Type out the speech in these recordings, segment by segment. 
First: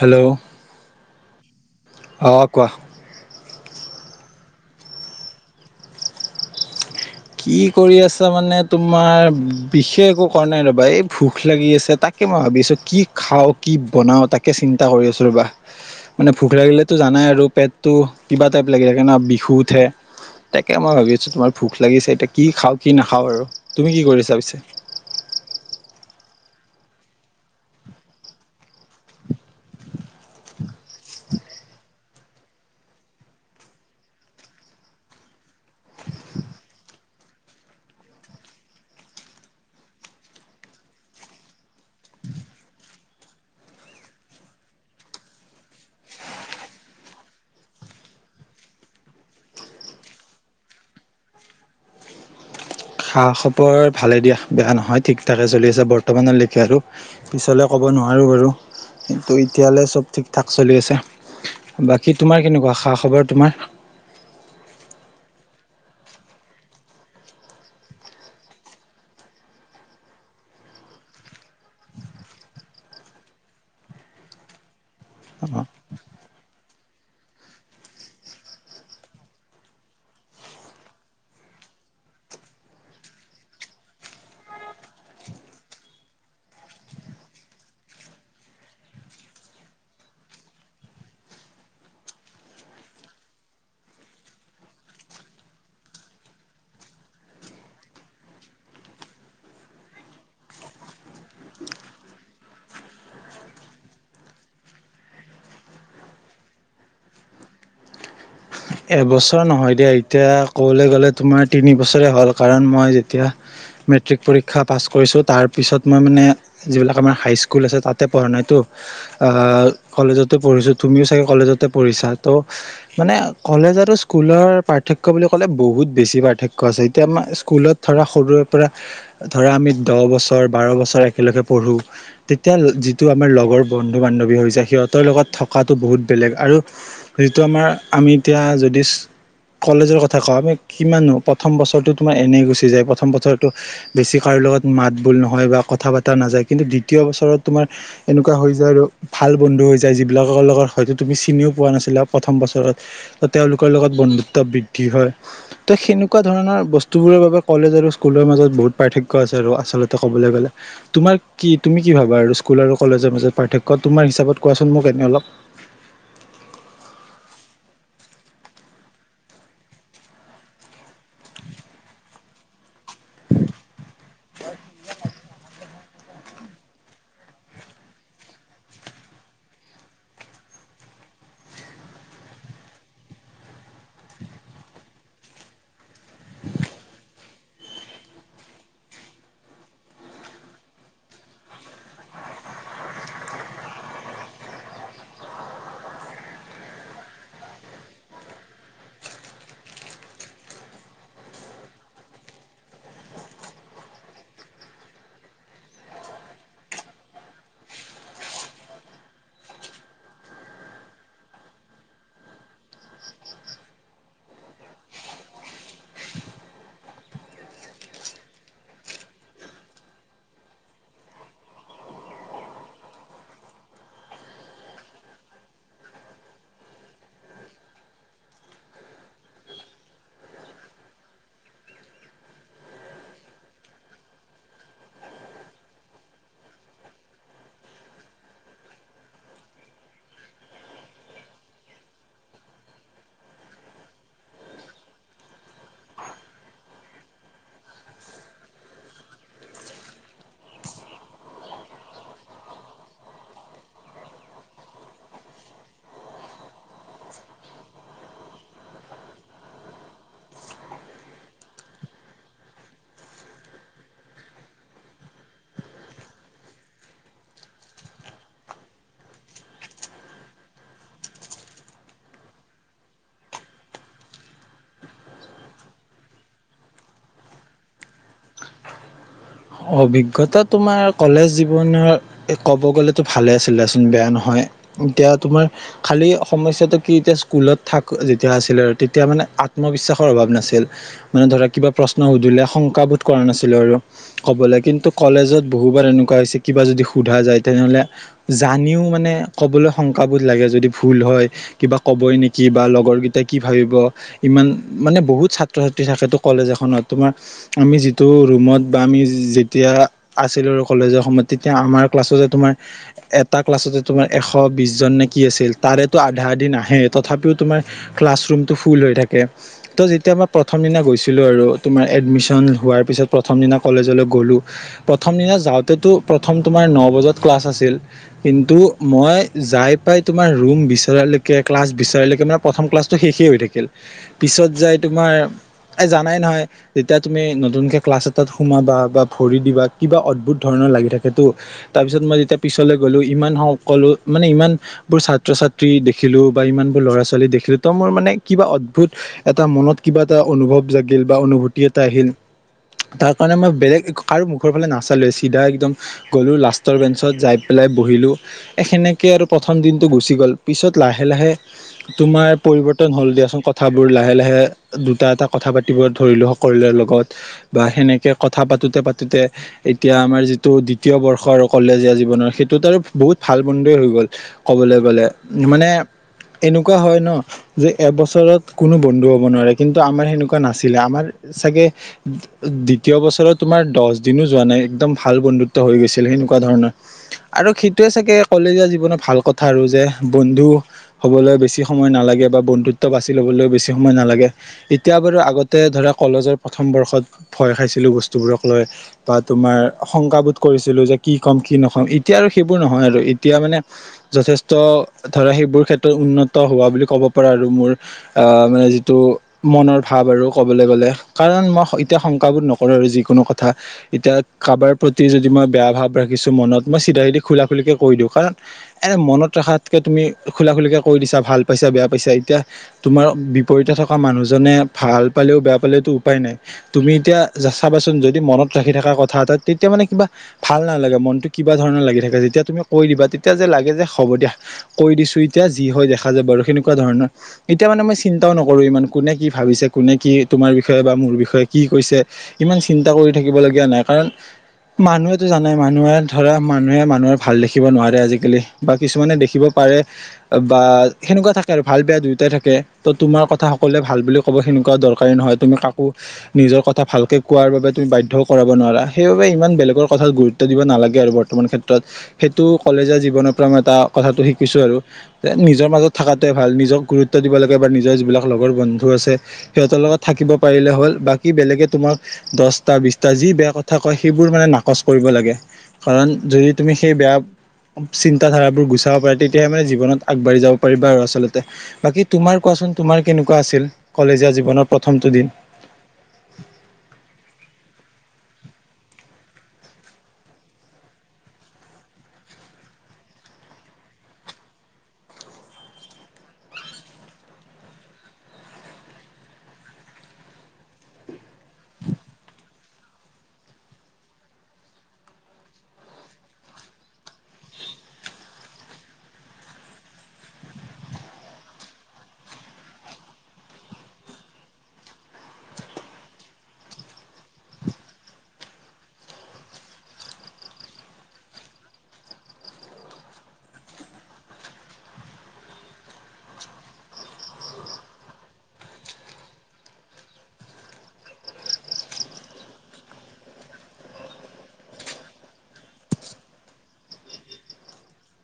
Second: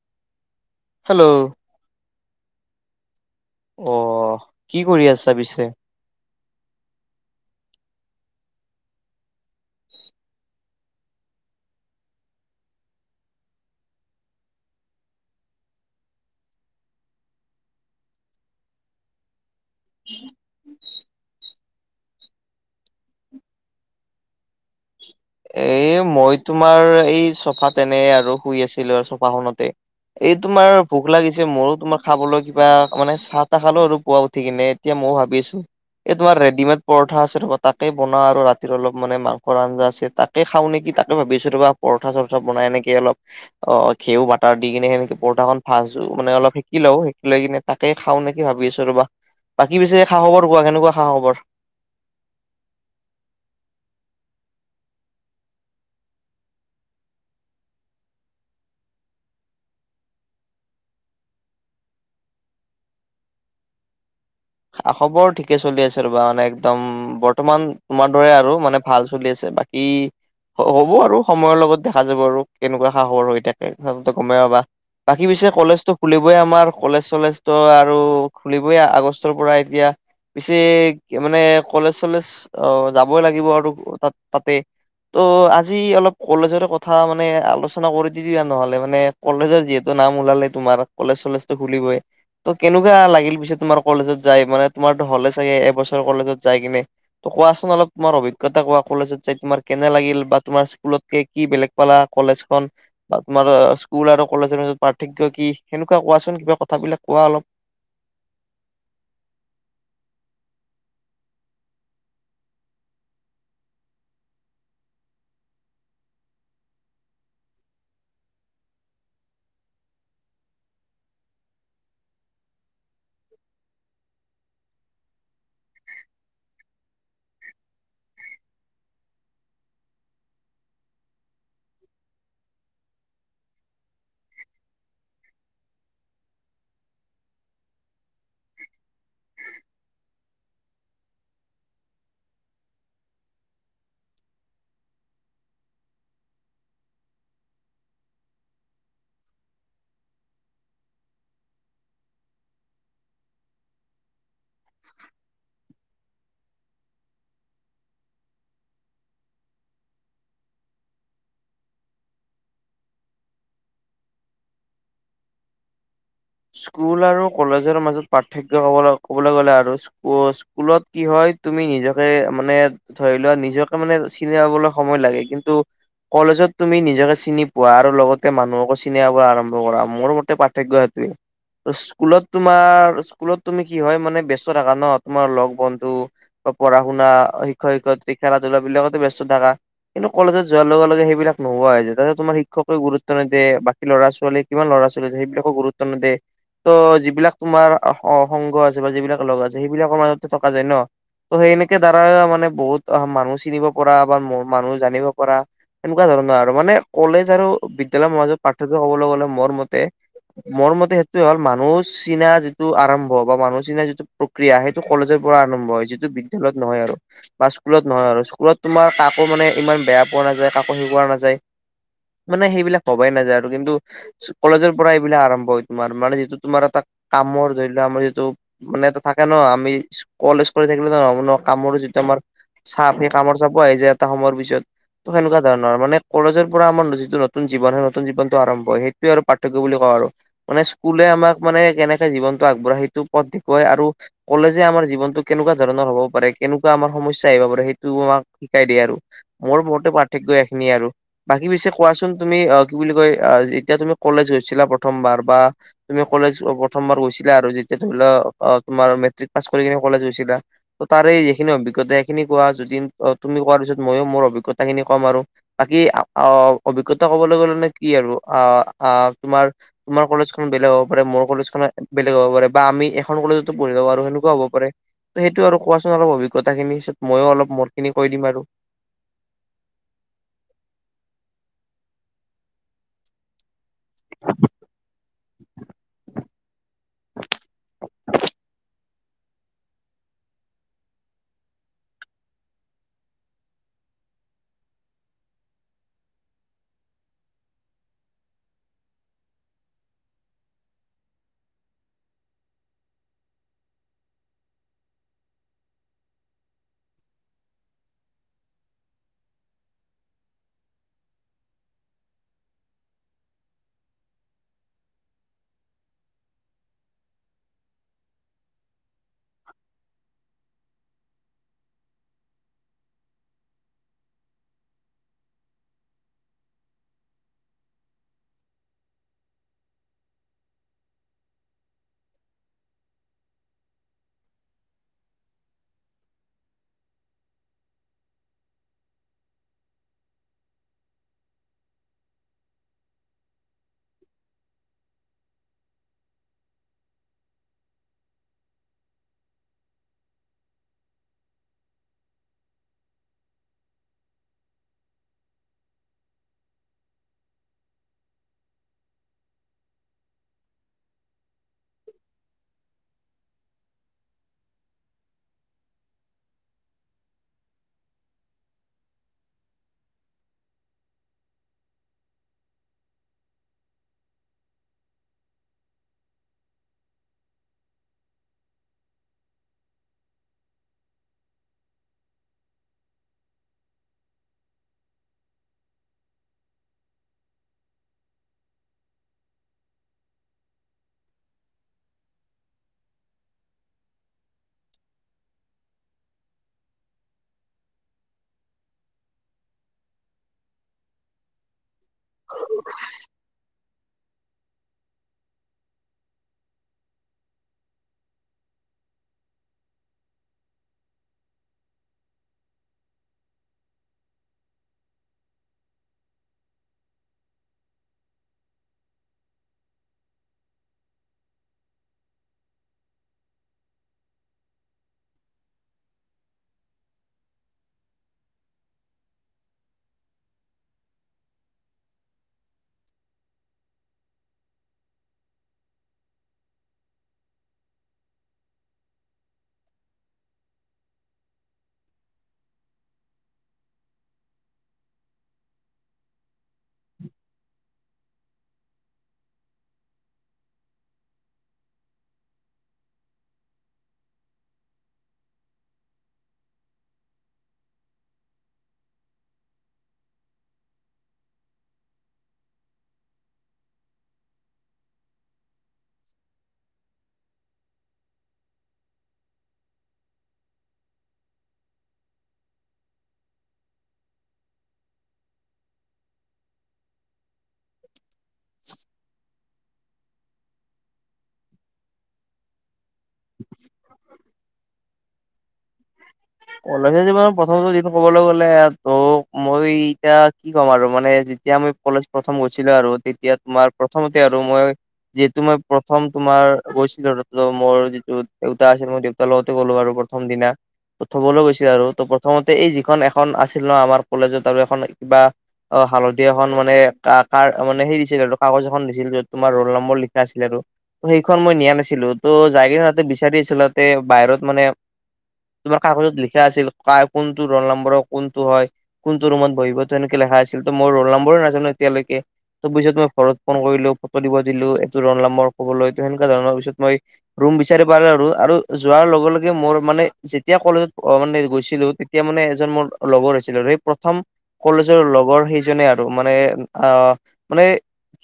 Hello? Hello. অ কোৱা? অ কি কৰি আছা পিছে? কি কৰি আছা মানে তোমাৰ বিশেষ একো কৰা নাই ৰ'বা এই ভোক লাগি আছে তাক তাকে মই ভাবিছোঁ কি খাওঁ কি বনাওঁ তাকে চিন্তা কৰি আছোঁ ৰবা। মানে ভোক লাগিলেটো জানাই আৰু পেটটো কিবা টাইপ লাগি থাকে ন? বিহুত তে, তাকে মই ভাবি আছোঁ তোমাৰ ভোক - - লাগিছে এতিয়া কি খাওঁ কি নাখাওঁ আৰু তুমি কি কৰি আছা পিছে? এই মই তোমাৰ এই চফা এনে আৰু শুই আছিলোঁ আৰু চফাখনতে। এই তোমাৰ ভোক লাগিছে মোৰো তোমাৰ খাবলৈ কিবা মানে চাহ তাহ খালো আৰু পোৱা উঠি কিনে এতিয়া মইও ভাবি আছো। এই তোমাৰ ৰেডিমেড পৰঠা আছে ৰ তাকে বনাও আৰু ৰাতিৰ অলপ মানে মাংস আঞ্জা আছে। তাকে খাওঁ নেকি তাকে ভাবিছো তোবা পৰঠা চৰঠা বনাই নেকি অলপ- অ ঘেউও বাটাৰ দি কিনে সেনেকে পৰঠাখন ভাজো মানে অলপ সেকি লও সেকি লৈ কিনে- তাকে খাওঁ নেকি ভাবি আছো ৰবা, বাকী পিছে খা খবৰ খোৱা কেনেকুৱা খা খবৰ? খা খাপৰ ভালে দিয়া বেয়া নহয় ঠিক ঠাকে চলি আছে বৰ্তমানলৈকে আৰু- পিছলৈ ক'ব নোৱাৰোঁ বাৰু। কিন্তু এতিয়ালৈ চব ঠিক ঠাক চলি আছে বাকী তোমাৰ কেনেকুৱা খা খবৰ তোমাৰ? খা খবৰ ঠিকে চলি আছে ৰ'বা মানে একদম বৰ্তমান তোমাৰ দৰে আৰু মানে ভাল চলি আছে বাকী- এই হ'ব আৰু সময়ৰ লগত দেখা যাব আৰু কেনেকুৱা খা খবৰ হৈ থাকে সচলতে গমে আহাবা। বাকী অ পিছে কলেজটো খুলিবই আমাৰ কলেজ চলেজ তো আৰু খুলিবই আগষ্ট- ও পৰাই দিয়া। পিছে মানে কলেজ চলেজ অ যাবই লাগিব আৰু তাত তাতে- ত' আজি অলপ কলেজৰে কথা মানে আলোচনা কৰি দি দা নহ'লে মানে- কলেজৰ যিহেতু নাম ওলালে তোমাৰ কলেজ চলেজটো খুলিবই ত কেনেকুৱা লাগিল পিছে তোমাৰ? কলেজত যাই মানে তোমাৰতো হ'লে চাগে এবছৰ কলেজত যাই কিনে। কোৱাচোন অলপ তোমাৰ অভিজ্ঞতা কোৱা কলেজত যায় তোমাৰ কেনে লাগিল বা তোমাৰ স্কুলতক কি বেলেগ পালা কলেজখন? বা তোমাৰ স্কুল আৰু কলেজৰ মাজত পাৰ্থক্য কি সেনেকুৱা কোৱাচোন কিবা কথাবিলাক কোৱা অলপ? এবছৰ নহয় দিয়া এতিয়া কবলৈ গ'লে তোমাৰ তিনি বছৰে হ'ল কাৰণ মই যেতিয়া- মেট্ৰিক পৰীক্ষা পাছ কৰিছোঁ তাৰপিছত মই মানে- যিবিলাক আমাৰ হাইস্কুল আছে তাতে পঢ় নাইতো। আহ কলেজতে পঢ়িছো তুমিও চাগে কলেজতে পঢ়িছা ত' মানে কলেজ আৰু স্কুলৰ পাৰ্থক্য বুলি ক'লে বহুত বেছি পাৰ্থক্য আছে এতিয়া আমাৰ স্কুলত ধৰা সৰুৰে পৰা ধৰা আমি দহ বছৰ বাৰ বছৰ একেলগে পঢ়ো। তেতিয়া যিটো আমাৰ লগৰ বন্ধু বান্ধৱী হৈ যায় সিহঁতৰ লগত থকাটো বহুত বেলেগ আৰু যিটো আমাৰ আমি এতিয়া যদি কলেজৰ কথা কওঁ আমি কিমাননো প্ৰথম বছৰটো তোমাৰ এনেই গুচি যায়। প্ৰথম বছৰটো বেছি কাৰো লগত মাত বোল নহয় বা কথা পতা নাযায়। কিন্তু দ্বিতীয় বছৰত তোমাৰ এনেকুৱা হৈ যায় আৰু ভাল বন্ধু হৈ যায় যিবিলাকৰ লগত হয়তো তুমি চিনিও পোৱা নাছিলা প্ৰথম বছৰত। ত' তেওঁলোকৰ লগত বন্ধুত্ব বৃদ্ধি হয়। ত' সেনে সেনেকুৱা ধৰণৰ বস্তুবোৰৰ বাবে কলেজ আৰু স্কুলৰ মাজত বহুত পাৰ্থক্য আছে আৰু আচলতে ক'বলে গ'লে। তোমাৰ কি তুমি কি ভাবা আৰু স্কুল আৰু কলেজৰ মাজত পাৰ্থক্য তোমাৰ হিচাপত কোৱাচোন মোক এনেই অলপ? স্কুল আৰু কলেজৰ মাজত পাৰ্থক্য ক'বলে ক'বলে গ'লে আৰু ৱ স্কুলত কি হয় তুমি নিজকে মানে ধৰি লোৱা নিজকে মানে চিনি পাবলৈ সময় লাগে কিন্তু কলেজত তুমি নিজকে চিনি পোৱা আৰু লগতে মানুহকো চিনি পাব আৰম্ভ কৰা মোৰ মতে পাৰ্থক্য সেইটোৱে। স্কুলত তোমাৰ স্কুলত তুমি কি হয় মানে ব্যস্ত থাকা ন তোমাৰ লগ বন্ধু। পঢ়া-শুনা, শিক্ষয়-শিক্ষয়িত্ৰী খেলা ধূলা বিলাকতো ব্যস্ত থাকা। কিন্তু কলেজত যোৱাৰ লগে-লগে সেইবিলাক নোহোৱা হৈ যায়। তাতে তোমাৰ শিক্ষকে গুৰুত্ব নিদিয়ে বা, কি ল'ৰা ছোৱাল কিমান ল'ৰা ছোৱালী সেইবাক গুৰুত্ব নেদে। ত' যিবিলাক তোমাৰ সংঘ আছে বা যিবিলাক লগ আছে সেইবিলাকৰ মাজতো থকা যায় ন। ত সেই এনেকে দ্বাৰা মানে বহুত মানুহ চিনিব পৰা বা মানুহ জানিব পৰা। এনেকুৱা ধৰণৰ আৰু মানে কলেজ আৰু বিদ্যালয়ৰ মাজত পাৰ্থক্য হবলৈ গলে মোৰ মতে মোৰ মতে সেইটোয়ে হ'ল, মানুহ চিনা যিটো আৰম্ভ বা মানুহ চিনা যিটো প্ৰক্ৰিয়া সেইটো কলেজৰ পৰা আৰম্ভ হৈছি যিটো বিদ্যালয়ত নহয় আৰু। বা স্কুলত নহয় আৰু স্কুলত তোমাৰ কাকো মানে ইমান বেয়া পোৱা নাযায়, কাকো শিকোৱা নাযায়। মানে সেইবিলাক ভবাই নাযায় আৰু কিন্তু কলেজৰ পৰা এইবিলাক আৰম্ভ হয়। তোমাৰ মানে যিটো তোমাৰ এটা কামৰ ধৰি লোৱা আমাৰ যিটো মানে এটা থাকে ন আমি কলেজ কৰি থাকিলে নহয় কামৰ যিটো আমাৰ চাপ সেই কামৰ চাপো আহি যায় এটা সময়ৰ পিছত। ত সেনেকুৱা ধৰণৰ মানে কলেজৰ পৰা আমাৰ যিটোতু জীৱন সেই নতুনীৱনটো আৰম্ভ হয়, সেই সেইটোৱে আৰু পাৰ্থক্য বুলি কওঁ আৰু। মানে স্কুলে আমাক মানে কেনেকে জীৱনটো আগবঢ়াই সেইটো পথ দেখুৱাই আৰু। কলেজে আমাৰ জীৱনটো কেনেকুৱা ধৰণৰ হব পাৰে কেনেকুৱা আমাৰ সমস্যা আহিব পাৰে, সেইটো আমাক শিকাই দিয়ে আৰু মোৰ মতে পাৰ্থক্য এইখিনিযয়ে আৰু। বাকী পিছে কোৱাচোন? তুমি অ, কি বুলি কয় এতিয়া তুমি কলেজ গৈছিলা প্ৰথমবাৰ বা তুমি কলেজ প্ৰথমবাৰ গৈছিলা আৰু যেতিয়া ধৰি লোৱা অ, তুমাৰ মেট্ৰিক পাছ কৰি কি কলেজ গৈছিলা। ত তাৰে যখিনি অভি্তা সেইখিনি কোৱা যদি তুমি কোৱাৰ পিছত মইয়ো মোৰ অভিজ্ঞতাখিনি কম আৰু। বাকী আহ, অভিজ্ঞতা কবলৈ গলে নে কি আৰু আহ, তোমাৰ তোমাৰ কলেজখন বেলেগ হ'ব পাৰে। মোৰ কলেজ খন বেলেগ হ'ব পাৰে বা আমি এখন কলেজতো পঢ়িব পাৰো সেনেকুৱা হ'ব পাৰে। সেইটো আৰু কোৱাচোন অলপ অভিজ্ঞতা খিনি তাৰ পিছত মইয়ো অলপ মোৰ খিনি কৈ দিম আৰু। অভিজ্ঞতা তোমাৰ কলেজ জীৱনৰ এ ক'ব গ'লেতো ভালে আছিলে। বেয়া নহয়। এতিয়া তোমাৰ খালি সমস্যাটো কি এতিয়া স্কুলত থাক যেতিয়া আছিলে আৰু, তেতিয়া মানে আত্মবিশ্বাসৰ অভাৱ নাছিল। মানে ধৰা কিবা প্ৰশ্ন সুধিলে শংকাবোধ কৰা নাছিলো আৰু। ক'বলে কিন্তু কলেজত বহুবাৰ এনেকুৱা হৈছে কিবা যদি সোধা যায় তেনেহ'লে, জানিও মানে ক'বলৈ শংকাবোধ লাগে যদি ভুল হয়। কিবা কবই নেকি বা লগৰ কেইটাই কি ভাবিব। ইমান মানে বহুত ছাত্ৰ ছাত্ৰী থাকে তো। কলেজ এখনত তোমাৰ আমি যিটো ৰুমত বা আমি যেতিয়া আছিলো কলেজৰ সময়ত তেতিয়া আমাৰ ক্লাছো যে তোমাৰ এটা ক্লাছতে তোমাৰ এশ বিশ জন নে কি আছিল, তাৰেতো আধা আধি নাহে তথাপিও তোমাৰ ক্লাছ ৰুমটো ফুল হৈ থাকে। তো যেতিয়া মই প্ৰথম দিনা গৈছিলো আৰু তোমাৰ এডমিশন হোৱাৰ পিছত প্ৰথম দিনা কলেজলৈ গ'লোঁ প্ৰথম দিনা যাওঁতেতো প্ৰথম তোমাৰ ন বজাত ক্লাছ আছিল। কিন্তু মই যাই পাই তোমাৰ ৰুম বিচৰালৈকে, ক্লাছ বিচৰালৈকে মানে। প্ৰথম ক্লাছটো শেষেই হৈ থাকিল। পিছত যাই তোমাৰ এ জানাই নহয়, যেতিয়া তুমি নতুনকে ক্লাছ এটাত সোমাবা বা ভৰি দিবা কিবা অদ্ভুত ধৰণৰ লাগি থাকেতো। তাৰ পিছত মই যেতিয়া পিছলে গ'লো, ইমান সকলো মানে ইমান বোৰ ছাত্ৰ-ছাত্ৰী দেখিলো বা ইমান বোৰ ল'ৰা ছোৱালী দেখিলো ত' মোৰ মানে কিবা অদ্ভুত। এটা মনত কিবা এটা অনুভৱ জাগিল বা অনুভূতি এটা আহিল। মানে মই বেলেগ আৰু মুখৰ ফালে নাচা লোৱে, চিধা একদম গ'লো লাষ্টৰ বেঞ্চত যাই পেলাই বহিলো। সেনেকে আৰু প্ৰথম দিনটো গুচি গ'ল। পিছত লাহে-লাহে তোমাৰ পৰিবৰ্তন হ'ল দিয়াচোন, কথাবোৰ লাহে-লাহে। দুটা এটা কথা পাতিব ধৰিলো সকলোৰে লগত বা সেনেকে কথা পাতোতে-পাতোতে, এতিয়া আমাৰ যিটো দ্বিতীয় বৰ্ষ আৰু কলেজীয়া জীৱনৰ সেইটোত আৰু বহুত ভাল বন্ধুৱেই হৈ গ'ল। কবলে গ'লে মানে এনেকুৱা হয় ন। যে এবছৰত কোনো বন্ধু হব নোৱাৰে কিন্তু আমাৰ সেনেকুৱা নাছিলে আমাৰ। চাগে দ্বিত তীয় বছৰত তোমাৰ দহ দিনো যোৱা নাই একদম ভাল বন্ধুত্ব হৈ গৈছিল সেনেকুৱা ধৰণৰ। আৰু সেইটোৱে চাগে কলেজীয়া জীৱনৰত ভাল কথা আৰু যে বন্ধু। হ'বলৈ বেছি সময় নালাগে বা বন্ধুত্ব বাছি ল'বলৈ বেছি সময় নালাগে। এতিয়া বাৰু আগতে ধৰা কলেজৰ প্ৰথম বৰ্ষত। ভয় খাইছিলোঁ বস্তুবোৰক লৈ বা তোমাৰ শংকাবোধ কৰিছিলোঁ যে, কি ক'ম কি নক'ম এতিয়া আৰু সেইবোৰ নহয় আৰু এতিয়া মানে যথে ষ্ট ধৰা সেইবোৰ ক্ষেত্ৰত উন্নত হোৱা বুলি ক'ব পাৰা আৰু মোৰ। আহ মানে যিটো মনৰ ভাৱ আৰু ক'বলৈ গ'লে কাৰণ মই এতিয়া, শংকাবোধ নকৰো আৰু যিকোনো কথা। এতিয়া কাৰোবাৰ প্ৰতি যদি মই বেয়া ভাৱ ৰাখিছো মনত মই চিধা চিধি খোলা খুলিকে কৈ দিওঁ কাৰণ এনে মনত ৰাখাতকে তুমি খোলা খুলিকৈ কৈ দিছা ভাল পাইছা বেয়া পাইছা এতিয়া। তোমাৰ বিপৰীতে থকা মানুহজনে ভাল পালেও বেয়া পালেওতো উপায় নাই। তুমি এতিয়া চাবাচোন যদি মনত ৰাখি থকা কথা এটা তেতিয়া মানে কিবা। ভাল নালাগে মনতটো কিবা ধৰণৰ লাগি থাকে যেতিয়া তুমি কৈ দিবা তেতিয়া যে লাগে যে হ'ব দিয়া। কৈ দিছো এতিয়া যি হয় দেখা যাব আৰু সেনেকুৱা ধৰণৰ। এতিয়া মানে মই চিন্তাও নকৰো ইমান কোনে কি ভাবিছে কোনে কি তোমাৰ বিষয়ে বা মোৰ বিষয়ে। কি কৈছে ইমান চিন্তা কৰি থাকিব লগীয়া নাই কাৰণ। মানুহেতো জানে মানুহে ধৰা মানুহে মানুহে ভাল দেখিব নোৱাৰে আজিকালি। বা কিছুমানে দেখিব পাৰে। বা সেনেকুৱা থাকে আৰু ভাল বেয়া দুয়োটাই থাকে ত তোমাৰ কথা সকলোৱে ভাল বুলি ক, ক'ব সনেকুৱা দৰকাৰী নহয় তুমি কাকো। নিজৰ কথা ভালকৈ কোৱাৰ বাবে তুমি বাধ্যও কৰাব নোৱাৰা সেইবাবে ইমান বেলেগৰ কথাত গুৰু ত্ব দিব নালাগে আৰু বৰ্তমান ক্ষেত্ৰত সেইটো কলেজৰ জীৱনৰ পৰা এটা কথাটো শিকিছোঁ আৰু। এ নিজৰ মাজত থকাটোৱে ভাল নিজক গুৰুত্ব দিব লাগে বা নিজৰ যিবিলাক লগৰ বন্ধু আছে। সিহঁতৰ লগত থাকিব পাৰিলে হ'ল বা কি বেলেগে তোমাক দহটা বিটা যি বেয়া কথা কয় সেইবোৰ মানে নাকচ কৰিব লাগে। কাৰণ যদি তুমি সেই বেয়া চিন্তা ধাৰাবোৰ গুচাব পাৰা তে তিয়াহে মানে জীৱনত আগবাঢ়ি যাব পাৰিবা আৰু আচলতে বাকী তোমাৰ কোৱাচোন। তোমাৰ কেনেকুৱা আছিল কলেজীয়া জীৱনৰ প্ৰথমটো দিন। কলেজীয়া জীৱন প্ৰথমটো দিন কবলৈ গলে ত মই এতিয়া কি ক'ম আৰু মানে যেতিয়া মই কলেজ প্ৰথম গৈছিলো আৰু তেতিয়া। তোমাৰ প্ৰথমতে আৰু মই যিহেতু মই প্ৰথম তোমাৰ গৈছিলোঁ মোৰ যিটো দেউতা আছিল মোৰ দেউ তাৰ লগতে গ'লো আৰু প্ৰথম দিনা। থবলৈ গৈছিল আৰু ত প্ৰথমতে এই যিখন এখন আছিল ন আমাৰ কলেজত আৰু এখন কিবা। অ হালধি এখন মানে কাৰ মানে সেই দিছিল আৰু কাগজ এখন দিছিল য'ত তোমাৰ ৰোল নম্বৰ লিখা আছিল আৰু। সেইখন মই নিয়া নাছিলো ত' যাইকেনে তাতে বিচাৰি আছিলতে বাহিৰত মানে তোমাৰ কাগজত লিখা আছিল কাৰ কোনটো ৰোল নম্বৰ কোনটো হয়। কোনটো ৰুমত বহিব তো এনেকে লেখা আছিল ত মই ৰোল নম্বৰো নাজানো এতিয়ালৈকে ত পিছত মই ঘৰত ফোন কৰিলো ফটো দিব দিলো এইটো ৰোল নম্বৰ ক'বলৈটো সেনেকুৱা ধৰণৰ পিছত মই ৰুম বিচাৰি পালোঁ আৰু আৰু যোৱাৰ লগে লগে মোৰ মানে যেতিয়া কলেজত মানে গৈছিলো তেতিয়া মানে এজন মোৰ লগৰ হৈছিলো সেই প্ৰথম কলেজৰ লগৰ সেইজনে আৰু মানে আহ মানে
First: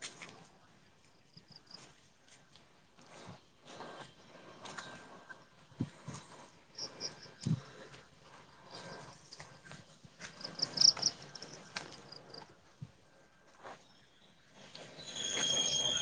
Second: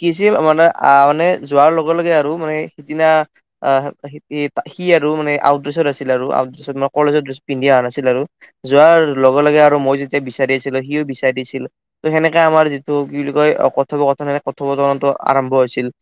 কি চিল মানে আহ মানে যোৱাৰ লগে লগে আৰু মানে সিদিনা আহ সি আৰু মানে আউটড্ৰেছত আছিল আৰু আউটড্ৰছত মানে কলেজৰ ড্ৰেছ পিন্ধি অহা নাছিল আৰু। যোৱাৰ লগে লগে আৰু মই যেতিয়া বিচাৰি আছিলো সিও বিচাৰি দিছিল। ত, সেনেকে আমাৰ যিটো কি বুলি কয়, কথোপকথনেৰে কথোপথনটো আৰম্ভ হৈছিল।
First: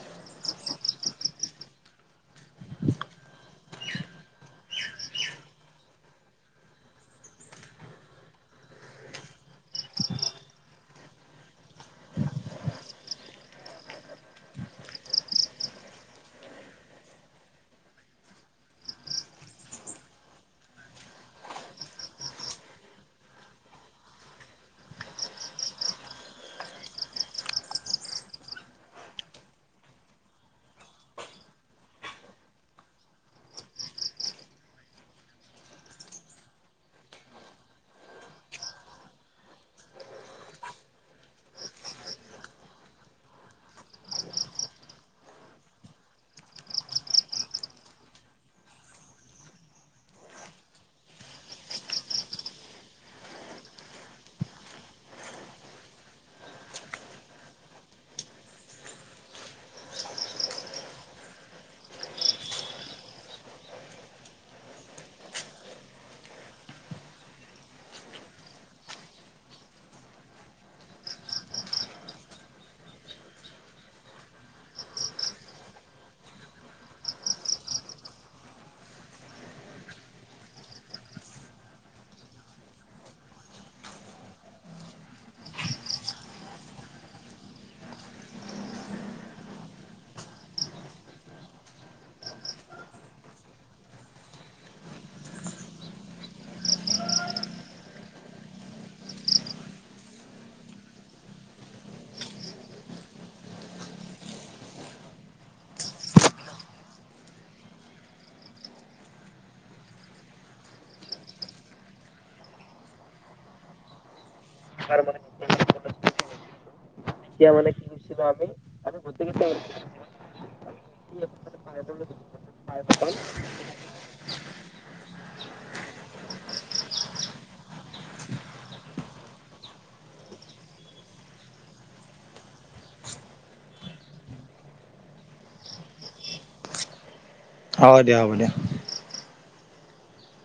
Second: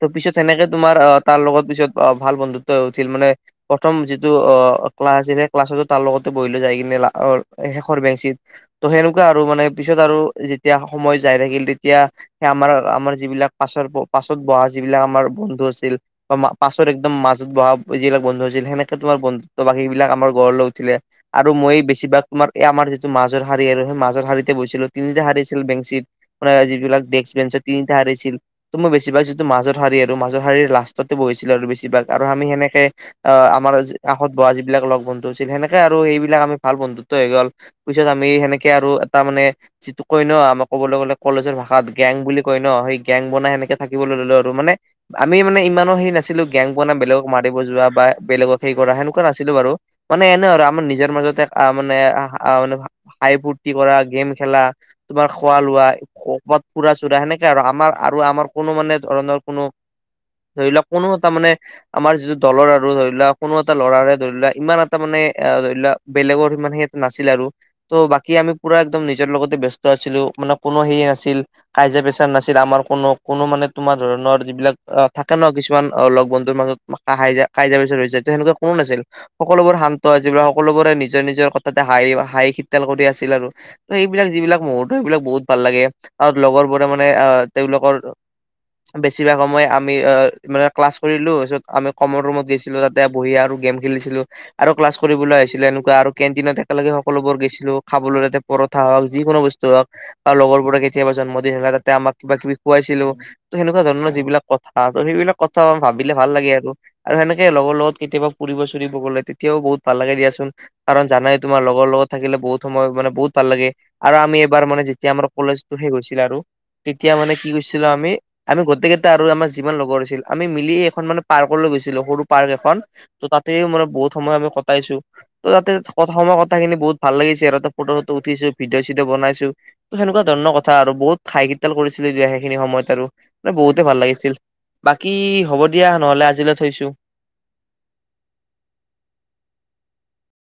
ত, পিছত সেনেকে তোমাৰ অ' তাৰ লগত পিছত অ' ভাল বন্ধুত্ব উঠিল মানে প্ৰথম যিটো অ' ক্লাছ আছিলে সেই ক্লাছতো তাৰ লগতে বহিলৈ যাই কিনে অ' শেষৰ বেঞ্চিত। ত' সেনেকুৱা আৰু মানে পিছত আৰু যেতিয়া সময় যায় থাকিল তেতিয়া। সেই আমাৰ আমাৰ যিবিলাক পাছৰ পাছত বঢ়া যিবিলাক আমাৰ বন্ধু আছিল। বা পাছৰ একদম মাজত বঢ়া যিলাক বন্ধু হৈছিল সেনেকে তোমাৰ বন্ধু ত' বাকী এইবিলাক আমাৰ গঢ় লৈ উঠিলে। আৰু মই বেছিভাগ তোমাৰ এই আমাৰ যিটো মাজৰ শাৰী আৰু সেই মাজৰ শাৰীতে বহিছিলো তিনিটা শাৰী আছিল বেঞ্চিত। মানে যিবিলাক ডেস্ক বেঞ্চৰ তিনিটা সাৰি আছিল। ত, মই বেছিভাগ যিটো মাজৰ শাৰী আৰু মাজৰ শাৰীৰ লাষ্টতে বহিছিলো আৰু বেছিভাগ আৰু আমি সেনেকে অ' আমাৰ কাষত বঢ়া যিবিলাক লগ বন্ধু আছিল সেনেকে আৰু এইবিলাক আমি ভাল বন্ধুত্ব হৈ গ'ল। পিছত আমি সেনেকে আৰু এটা মানে যিটো কয় ন, আমাৰ কবলৈ গলে কলেজৰ ভাষাত গেং বুলি কয় ন' সেই গেং বনাই সেনেকে থাকিবলৈ ললো আৰু মানে আমি মানে ইমানো হে নাছিলো গেং পোৱা নে বেলেগক মাৰিব যোৱা বা বেলেগক হে কৰা হেনকুৱা। নাছিলো বাৰু মানে এনে আৰু আমাৰ নিজৰ মাজতে আহ মানে মানে হাই ফূৰ্তি কৰা গেম খেলা তোমাৰ খোৱা লোৱা। ওপৰত ফুৰা- চুৰা সেনেকে আৰু আমাৰ আৰু আমাৰ কোনো মানে ধৰণৰ কোনো ধৰি লওঁক কোনো এটা মানে আমাৰ যিটো দলৰ আৰু ধৰি লোৱা কোনো এটা ল'ৰাৰে ধৰি লোৱা ইমান এটা মানে ধৰি লোৱা বেলেগৰ সমান সি নাছিল আৰু। ত' বাকী আমি পুৰা একদম নিজৰ লগতে ব্যস্ত আছিলো মানে কোনো সেই নাছিল। কাজিয়া পেচাৰ নাছিল আমাৰ কোনো কোনো মানে তোমাৰ ধৰণৰ যিবিলাক অ থাকে ন' কিছুমান অ 'লগ বন্ধুৰ মাজত। হাইজা হাইজা পিছতৰ তেনেকা কোন আছিল। সকলোবোৰ শান্তআছিল সকলোবোৰে নিজৰ নিজৰ কথাতে হাঁহ হাঁহি শীতাল কৰি আছিল আৰু। সেইবিলাক যিবিলাক মুহুৰ্ত বিলাক বহুত ভাল লাগে আৰু লগৰ বোৰে মানে আহ তেওঁলোকৰ। বেছিভাগ সময় আমি অ' মানে ক্লাছ কৰিলো তাৰপিছত আমি কমল ৰুমত দিছিলো তাতে বহি আৰু। গেম খেলিছিলো আৰু ক্লাছ কৰিবলৈ আহিছিলো এনেকুৱা আৰু কেণ্টিনত একেলগে সকলোবোৰ গৈছিলো খাবলৈ। পৰঠা হওক যিকোনো বস্তু হওক আৰু লগৰবোৰে কেতিয়াবা জন্মদিন হলে তাতে আমাক কিবা কিবি খুৱাইছিলো। ত' সেনেকুৱা ধৰণৰ যিবিলাক কথা ত সেইবিলাক কথা ভাবিলে ভাল লাগে আৰু। আৰু সেনেকে লগৰ লগত কেতিয়াবা ফুৰিব চুৰিব গ'লে তেতিয়াও বহুত ভাল লাগে দিয়াচোন। কাৰণ জানাই তোমাৰ লগৰ লগত থাকিলে বহুত সময় মানে বহুত ভাল লাগে। আৰু আমি এইবাৰ মানে যেতিয়া আমাৰ কলেজটো শেষ হৈছিল আৰু। তেতিয়া মানে কি কৰিছিলো আমি আমি গোটেইকেইটা আৰু আমাৰ যিমান লগৰ আছিল। আমি মিলি এখন মানে পাৰ্কলৈ গৈছিলো সৰু পাৰ্ক এখন ত' তাতে মানে বহুত সময় আমি কটাইছো। তাতে সময় কথাখিনি বহুত ভাল লাগিছে আৰু ততে ফটো ফটো উঠিছো। ভিডিঅ চিডি' বনাইছো। ত, সেনেকুৱা ধৰণৰ কথা আৰু বহুত খাইখিতাল কৰিছিল সেইখিনি সময়ত আৰু মানে বহুতে ভাল লাগিছিল। বাকী হ'ব দিয়া নহলে আজিলৈ থৈছো। হ'ব দিয়া হ'ব দিয়া।